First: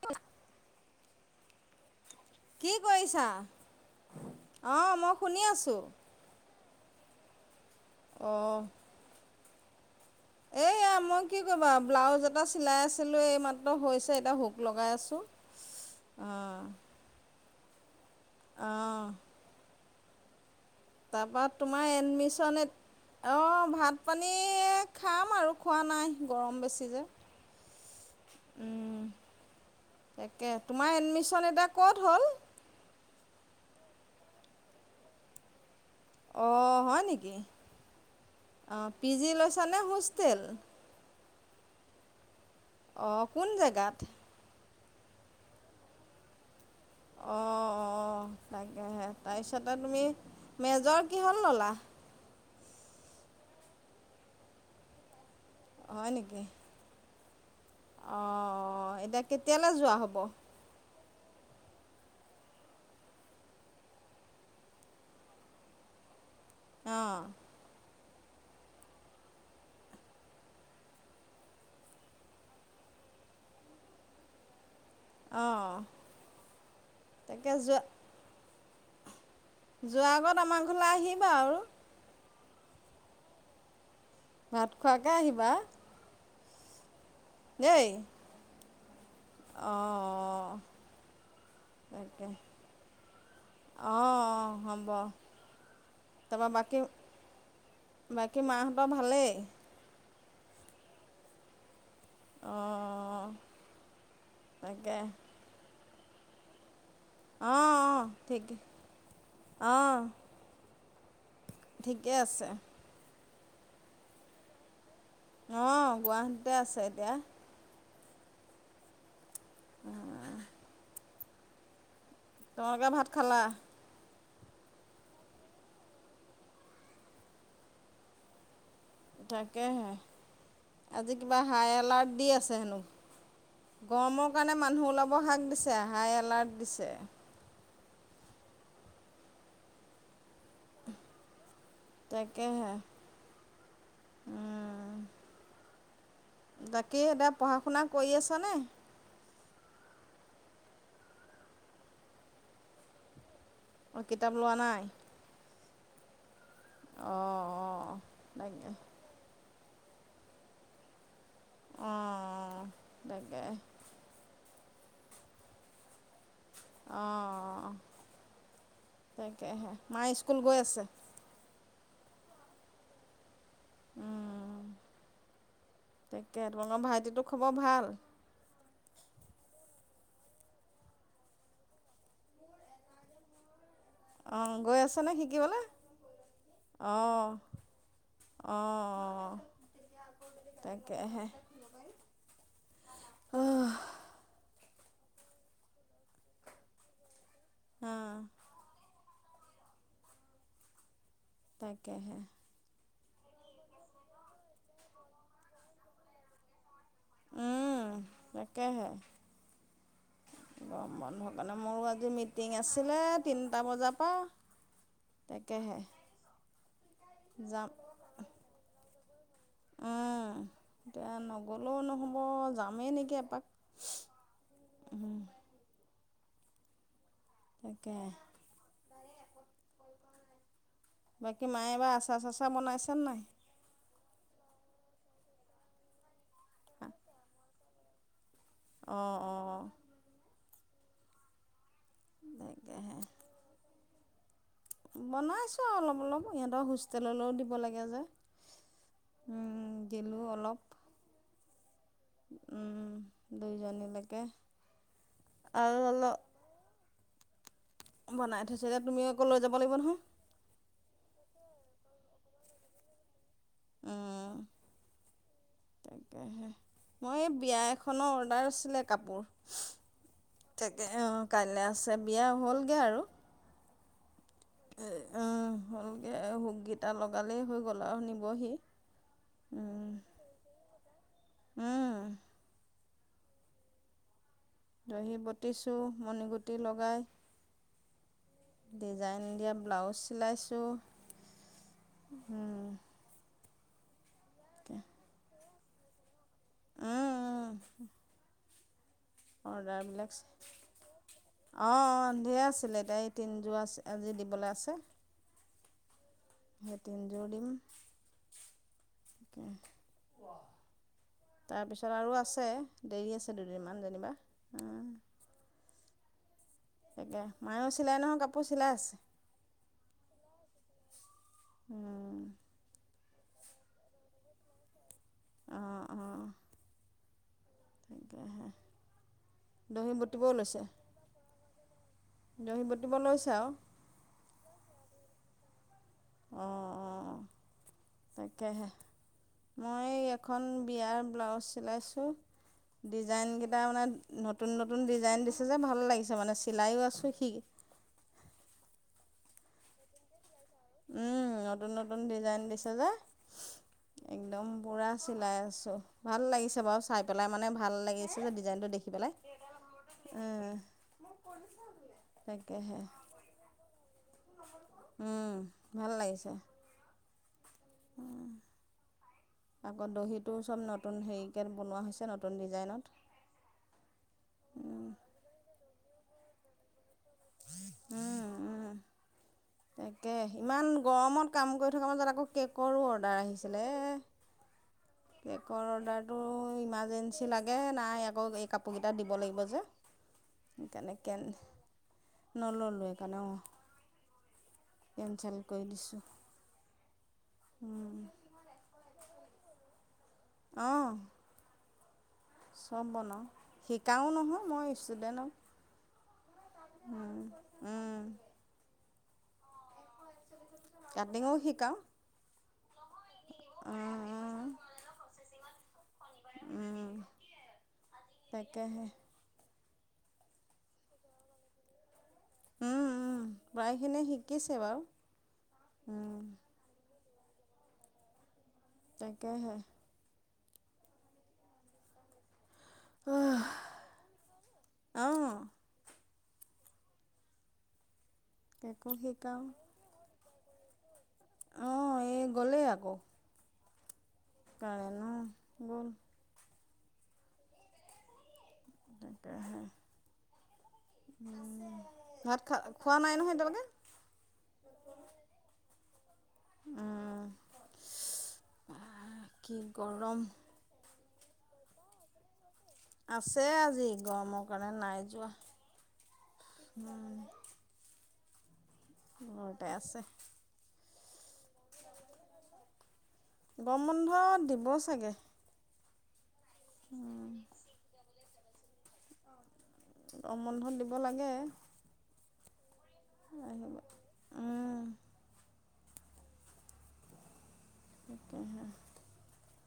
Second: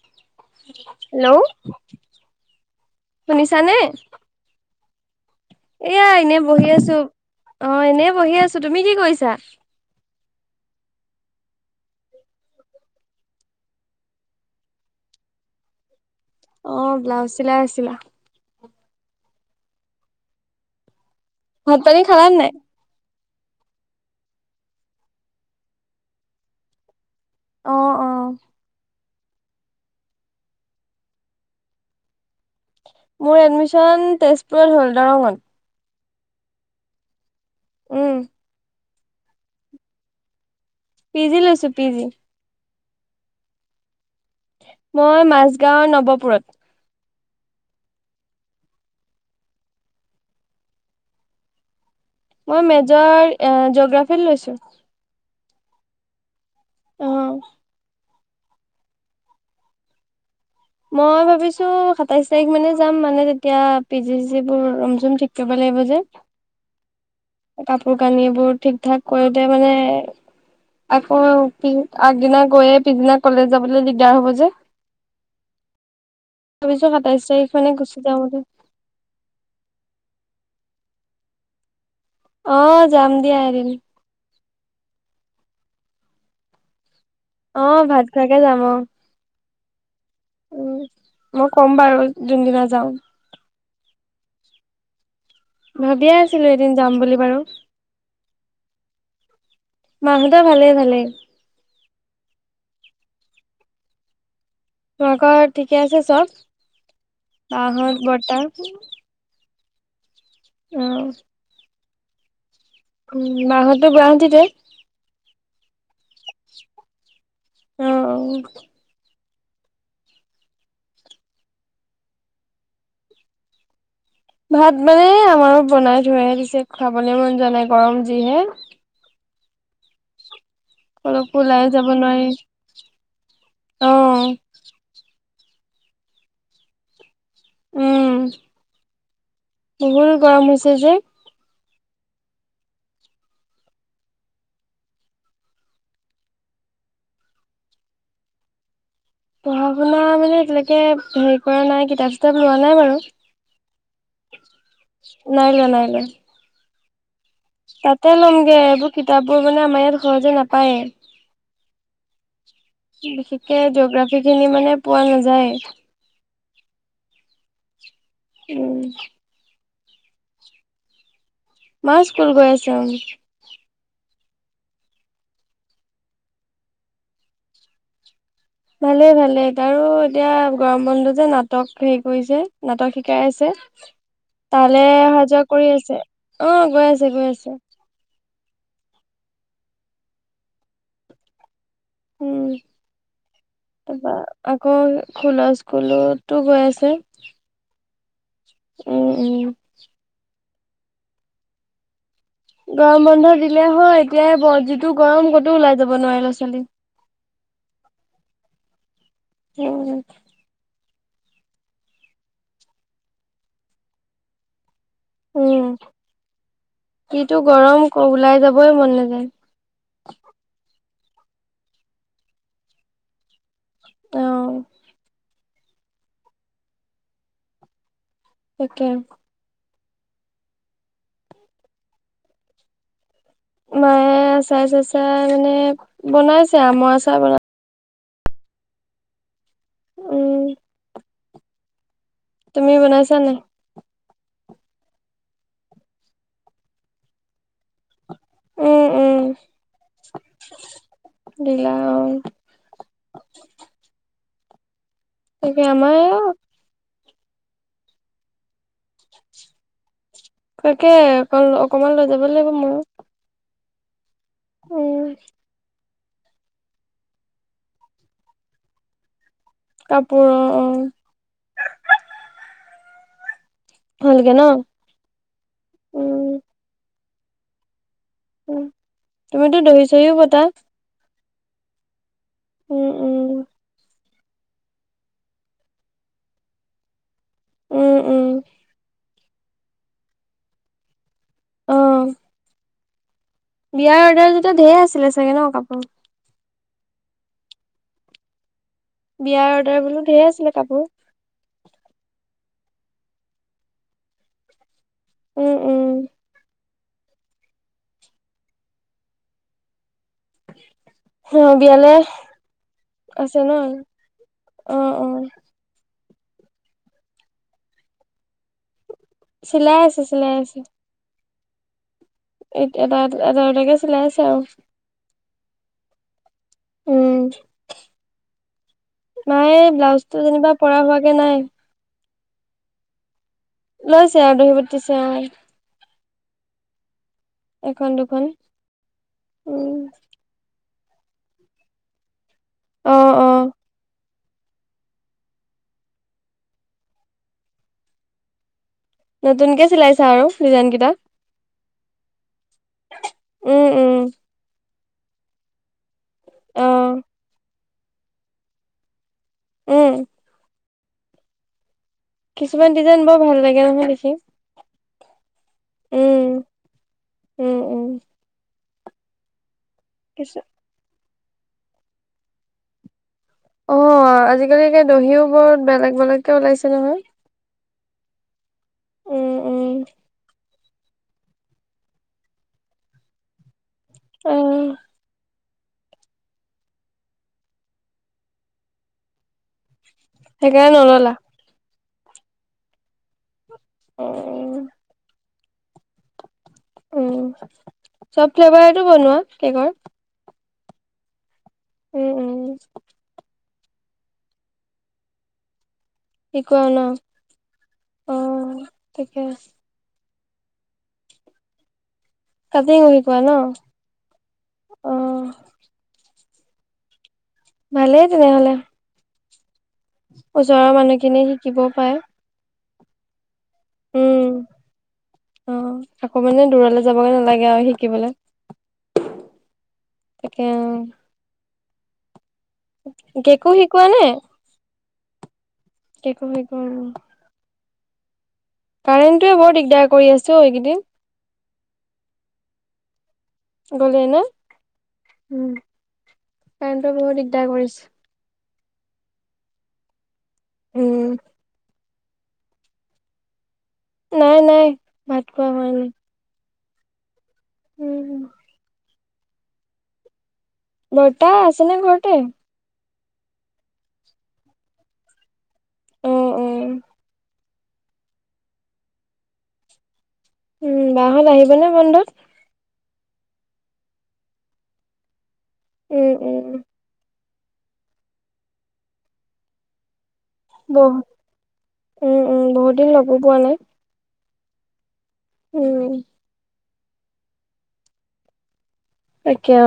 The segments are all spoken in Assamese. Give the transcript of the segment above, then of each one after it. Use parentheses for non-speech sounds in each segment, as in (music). পু (inaudible) হেল্ল'! কি কৰিছা? শুনিছানে? অঁ মই শুনি আছোঁ। এয়া এনেই বহি আছো, অ এনে বহি আছো। অঁ, তুমি কি কৰিছা? এইয়া মই কি কৰিবা ব্লাউজ এটা চিলাই আছিলো এইমাত্ৰ হৈছে এটা হোক লগাই আছো। অ। অ ব্লাউজ চিলাই আছিলা। অঁ তাৰপা ভাত তোমাৰ পানী খালা নাই? এডমিশন অঁ ভাত পানী খাম আৰু খোৱা নাই গৰম বেছি যে। অহ অহ। উম, তাকে তোমাৰ এডমিচন এতিয়া ক'ত হ'ল? মোৰ এডমিশন তেজপুৰত হ'ল দৰঙত। অ হয় নিকি? উম। অ পি জি লৈছা নে হোষ্টেল? পি জি লৈছো পি জি। অ কোন জেগাত? মই মাজগাঁও নৱপুৰত। অ অ। তাকেহে তাৰপিছতে তুমি মেজৰ কিহত ল'লা? মই মেজৰ এ জগ্ৰাফী লৈছো। হয় নেকি? অ। অ এতিয়া কেতিয়ালৈ যোৱা হ'ব? মই ভাবিছোঁ সাতাইছ তাৰিখ মানে যাম মানে তেতিয়া পি জি চি চিবোৰ ৰুম চুম ঠিক কৰিব লাগিব যে। আহ। কোৰ কানীবোৰ ঠিক ঠাক কৰোতে মানে (unintelligible) আকৌ আগদিনা গৈয়ে পিছদিনা কলেজ যাবলৈ দিগদাৰ হব যে। অঁ ভাবিছো সাতাইছ তাকে তাৰিখমানে গুচি যাওঁ বুলি। যোৱা আগত আমাৰ ঘৰলৈ আহিবা আৰু? অ যাম দিয়া এদিন। ভাত খোৱাকে আহিবা? অ ভাত খোৱাকে যাম অ। অ অ। উম মই কম বাৰু যোনদিনা যাও। অ অ হব। ভাবিয়ে আছিলো তাৰপৰা এদিন বাকী যাম বুলি বাৰু বাকী মাহঁতৰ ভালেই? মাহতৰ ভালে ভালে। অঁ। তাকে তুমাকৰ ঠিকে আছে চব বাহত, বৰ্তা? অ। আহ। ঠিকে আছে। উম মাহতো গুৱাহাটীতে? অ গুৱাহাটীতে আছে এতিয়া। অ অ। আহ। তোমোলোকে ভাত খালা? ভাত মানে আমাৰো বনাই থোৱহে পিছে খাবলৈ মন যোৱা নাই গৰম যিহে। তাকেহে আজি কলৈকো কিবা ওলাই হাই যাব এলাৰ্ট দি নোৱাৰি আছে হেনো অ গৰমৰ কাৰণে মানুহ ওলাব শাক দি হাই এলাৰ্ট দিছে। উম বহুতো গৰম হৈছে যে তাকেহে উম তাকে সেয়া পঢ়া শুনা কৰি আছ নে। পঢ়া শুনা মানে এতিয়ালৈকে হেৰি কৰা নাই কিতাপ চিতাপ লোৱা নাই বাৰু অ কিতাপ লোৱা নাই। খালো। অঁ অঁ তাতে ল'মগে তাকে এইবোৰ কিতাপবোৰ মানে আমাৰ ইয়াত সহজে নাপায়। অঁ তাকে বিশেষকে জঅগ্ৰাফি খিনি মানে পোৱা নাযায়। আহ উম মায়ে স্কুল গৈ আছে। মা স্কুল গৈ আছো উম। অউ, তাকে ত আঙৰ ভাইটিটো খবৰ ভাল। ভালে ভালেই তাৰো এতিয়া গৰম বন্ধ যে নাটক হেৰি কৰিছে নাটক শিকাই আছে। অঁ গৈ তালৈ আছেনে অহা যোৱা শিকিবলৈ কৰি আছে অ গৈ আছে গৈ আছে। আহ তাকেহে উম হা তাৰপা আকৌ খোলা স্কুলতো গৈ আছে। অ উম উম তাকেহে গৰম বন্ধ দিলে হয়। এতিয়াই যিটো গৰম ক'তো ওলাই যাব নোৱাৰি ল'ৰা ছোৱালী উম তাকে হে উ গৰম বন্ধ কাৰণে মোৰো আজি মিটিং আছিলে। তিনিটা বজাৰ পা। উম যিটো যাম গৰম ওলাই যাবই মন নেযায়। এতিয়া নগ'লেও নহ'ব যামেই নেকি এপাক অ'। উম তাকে তাকে বাকী মায়ে এইবাৰ আচা চাচা বনাইছে নাই মায়ে আচাৰ চাচাই মানে বনাইছে আমৰ আচাৰ বনাই অ অ উম তুমি তাকেহে বনাইছা নাই বনাইছোঁ অলপ অলপ ইিহঁতক হোষ্টেললৈও দিব লাগে যে। উম, উম, দিলো অলপ। দিলা অ', উম দুইজনীলৈকে তাকে আৰু আমাৰ অলপ বনাই থৈছ এতিয়া তুমি আকৌ লৈ যাব লাগিব নহয়। তাকে অ অকমান লৈ যাব লাগিব ময়ো উ মই এই বিয়া এখনৰ অৰ্ডাৰ আছিলে কাপোৰ। কাপোৰ অ', তাকে অ কাইলৈ আছে বিয়া হ'লগে আৰু সলগে ন উম কালিএই হৈ গ'ল আৰু নিবহি উ তুমিতো দহি চহিও বতা উম উম, উম, দহি বটিছো মণিগুটি লগাই উম, উম, ডিজাইন এতিয়া ব্লাউজ চিলাইছো। অ'। বিয়াৰ অৰ্ডাৰ দিয়োতে ঢেৰ আছিলে চাগে ন কাপোৰ। উম উম বিয়াৰ অৰ্ডাৰ বোলো ধেৰ আছিলে কাপোৰ অ ধেৰ আছিলে এতিয়া এই তিনিজোৰ আজি দিবলৈ আছে উম উম এতিয়া তিনিযোৰ দিম অ তাৰপিছত বিয়ালে আৰু আছে দেৰি আছে দুদিনমান যেনিবা অ অ তাকে মায়েও চিলাই নহয় কাপোৰ চিলাই আছে চিলাই আছে চিলাই আছে উম এ এটা এটাকে চিলাই আছে আৰু অহ অহ উম তেকেহে মায়ে ব্লাউজ টো যেনিবা পৰা হোৱাকে নাই দহি বতিব লৈছো আৰু লৈছে আৰু দহি বাতিছে অ অঁ অঁ এখন দুখন তাকেহে উম মই এখন বিয়াৰ ব্লাউজ চিলাইছোঁ অ অ ডিজাইনকেইটা মানে নতুন নতুন ডিজাইন দিছে যে ভাল লাগিছে মানে চিলাইো আছোঁ সি নতুনকে চিলাইছা আৰু ডিজাইন কেইটা উম নতুন নতুন ডিজাইন দিছে যে উম উম একদম পুৰা চিলাই আছোঁ ভাল লাগিছে অ বাৰু চাই পেলাই মানে ভাল লাগিছিল ডিজাইনটো দেখি পেলাই উম মোক পঢ়িব দিয়া কিছুমান ডিজাইন বৰ ভাল লাগে নহয় দেখি উম, ভাল উম লাগিছে উম উম উ আকৌ কিছু দহিটো চব নতুন হেৰিকৈ বনোৱা হৈছে নতুন ডিজাইনত অ আজিকালিে দহিও বহুত বেলেগ বেলেগকে ওলাইছে নহয় উম, উম। উম উম তাকে ইমান গৰমত কাম কৰি থকাৰ মাজত আকৌ কেকৰো অৰ্ডাৰ আহিছিলে অ কেকৰ অৰ্ডাৰটো ইমাৰ্জেঞ্চি লাগে নাই আকৌ এই কাপোৰকেইটা দিব লাগিব যে (unintelligible) সেইকাৰণে কেন নললো সেইকাৰণে অ উম কেনচেল কৰি দিছো উ চব ফ্লেভাৰেটো বনোৱা কেকৰ অ'হ উম উম চব বনাওঁ শিকাওঁও নহয় মই ষ্টুডেণ্টক শিকোৱা ন উম, উম, অ তাকে কাটিঙো শিকাওঁ কাটিঙ শিকোৱা ন উম, উম, অহ উম ভালে তেনেহ'লে তাকেহে ওচৰৰ মানুহখিনিয় শিকিবও পায় উম উমহ প্ৰায়খিনি শিকিছে বাৰু যাবগে নালাগে আৰু শিকিবলৈ তাকেহে তাকে। গেকো শিকোৱা নে অঁ গেকো শিকোৱা কেকো কাৰেণ্টোৱে শিকাওঁ বৰ দিগদাৰ কৰি আছে অ এইকেইদিন অঁ এই গ'লেই আকৌ গলেই ন কাৰেণ্টো নোগল কাৰেণ্ট বহুত দিগদাৰ কৰিছে উম (unintelligible) (inaudible) ভাত খা খোৱা নাই নহয় এতিয়ালোকে নাই নাই ভাত খোৱা হোৱা নাই উম উম হম কি গৰম বৰটা আছেনে ঘৰতে আছে আজি গৰমৰ কাৰণে নাই যোৱা অ অ উ ঘৰতে আছে উম বা হত আহিবনে বন্ধত গৰম বন্ধ দিব চাগে উম উম উ গৰম বন্ধ দিব বহ লাগে উম উম বহুত দিন লগো পোৱা নাই আহিবা উম (unintelligible) (inaudible) কিয়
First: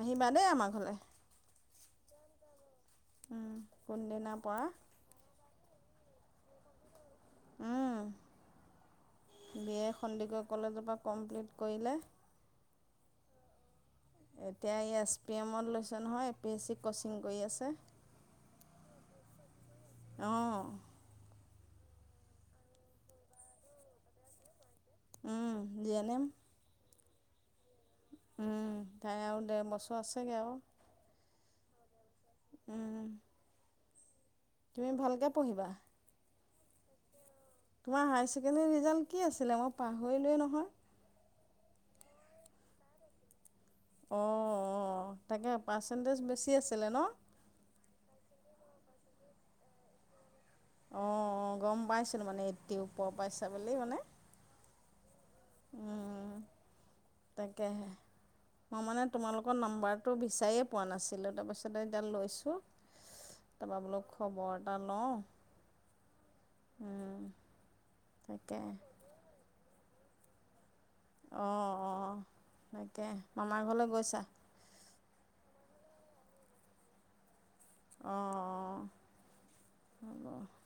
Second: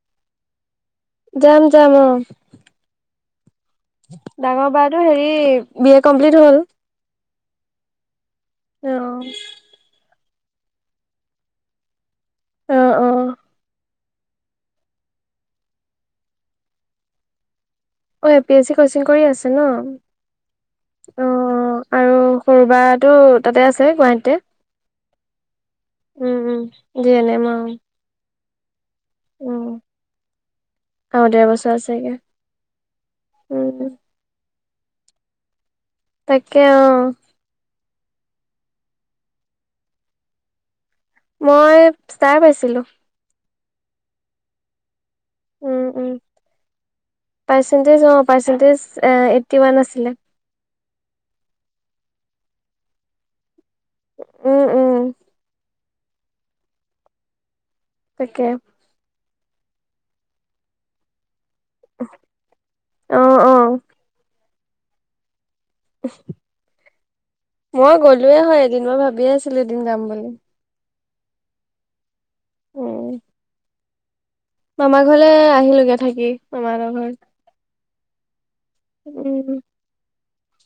আহিবা দেই আমাৰ ঘৰলে যাম যাম অ উম ডাঙৰ বাৰ টো হেৰি বি এ কমপ্লিট হ'ল (unintelligible) উম (unintelligible) আহ। সন্দিকৈ কলেজৰ পৰা কমপ্লিট কৰিলে। অ অ। এতিয়া এই এছ পি এমত লৈছে নহয়, A P S C coaching কৰি আছে। অ এ পি এইচি কচিং কৰি আছে ন? অহ। অ আৰু সৰু বা টো তাতে আছে গুৱাহাটীতে উম যিয়েনেম যেনে মা উম তাই আৰু দেৰ বছৰ আছেগে আৰু হয় চাগে উম তুমি ভালকে পঢ়িবা তাকে অ তোমাৰ হায়াৰ ছেকেণ্ডেৰী ৰিজাল্ট কি আছিলে মই পাহৰিলোৱেই নহয় মই ষ্টাৰ পাইছিলো অ অ তাকে উম, উম। পাৰ্চেণ্টেজ বেছি আছিলে ন (unintelligible) পানদিছ এ এইটি উৱান আছিলে (unintelligible) অ গম পাইছিলো মানে এইটি ওপৰ পাইছা বুলি মানে উম উম তাকেহে তাকে। মই মানে তোমালোক আকৌ নাম্বাৰটো বিচাৰিয়ে পোৱা নাছিলো তাৰপিছত তাৰছতে এতিয়া অ', অ'। লৈছোঁ তাৰপৰা বোলো খবৰ এটা লওঁ (unintelligible) উম, মই গলোয়ে তাকে হয় এদিন মই ভাবি আছো এদিন যাম বুলি অ অ উম, তাকে মামাৰ ঘৰলৈ গৈছা মামাৰ ঘৰলে আহিলোগে থাকি, মামা হতৰ ঘৰত। উম।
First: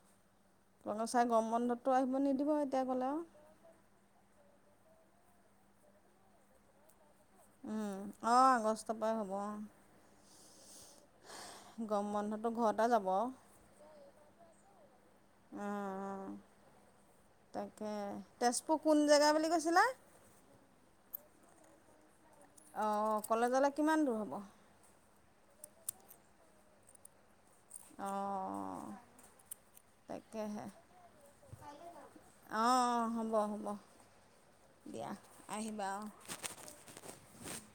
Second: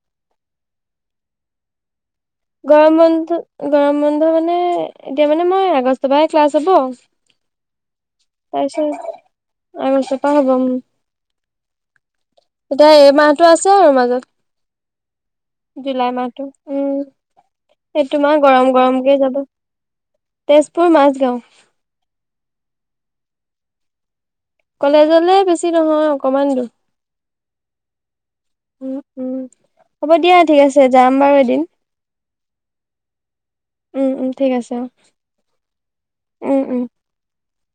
(inaudible) তনোচাই গম বন্ধটো আহিব নিদিব এতিয়া গৰম গ'লে আৰু বন্ধ গৰম বন্ধ মানে এতিয়া মানে মই আগষ্ট পাই ক্লাছ হব। উম, অঁ তাৰছত আগষ্টৰ পৰাই হ'ব অঁ আগষ্ট পা হব উম্। গৰম বন্ধ। এতিয়া এই মাহতো আছে আৰু মাজত। জুলাই অঁ মাহটো, উম তাকে সেইটো মাহ গৰম তেজপুৰ কোন গৰমকে জেগা যাব। বুলি কৈছিলা তেজপুৰ মাজগাঁও। অ কলেজলে কিমান দূৰ হ'ব? কলেজলে বেছি নহয় অকমান দূৰ। উ অঁ উম হ'ব দিয়া ঠিক আছে যাম বাৰু এদিন। অ হ'ব হ'ব উম উম ঠিক আছে অ দিয়া আহিবা অ উম উম (unintelligible) (inaudible)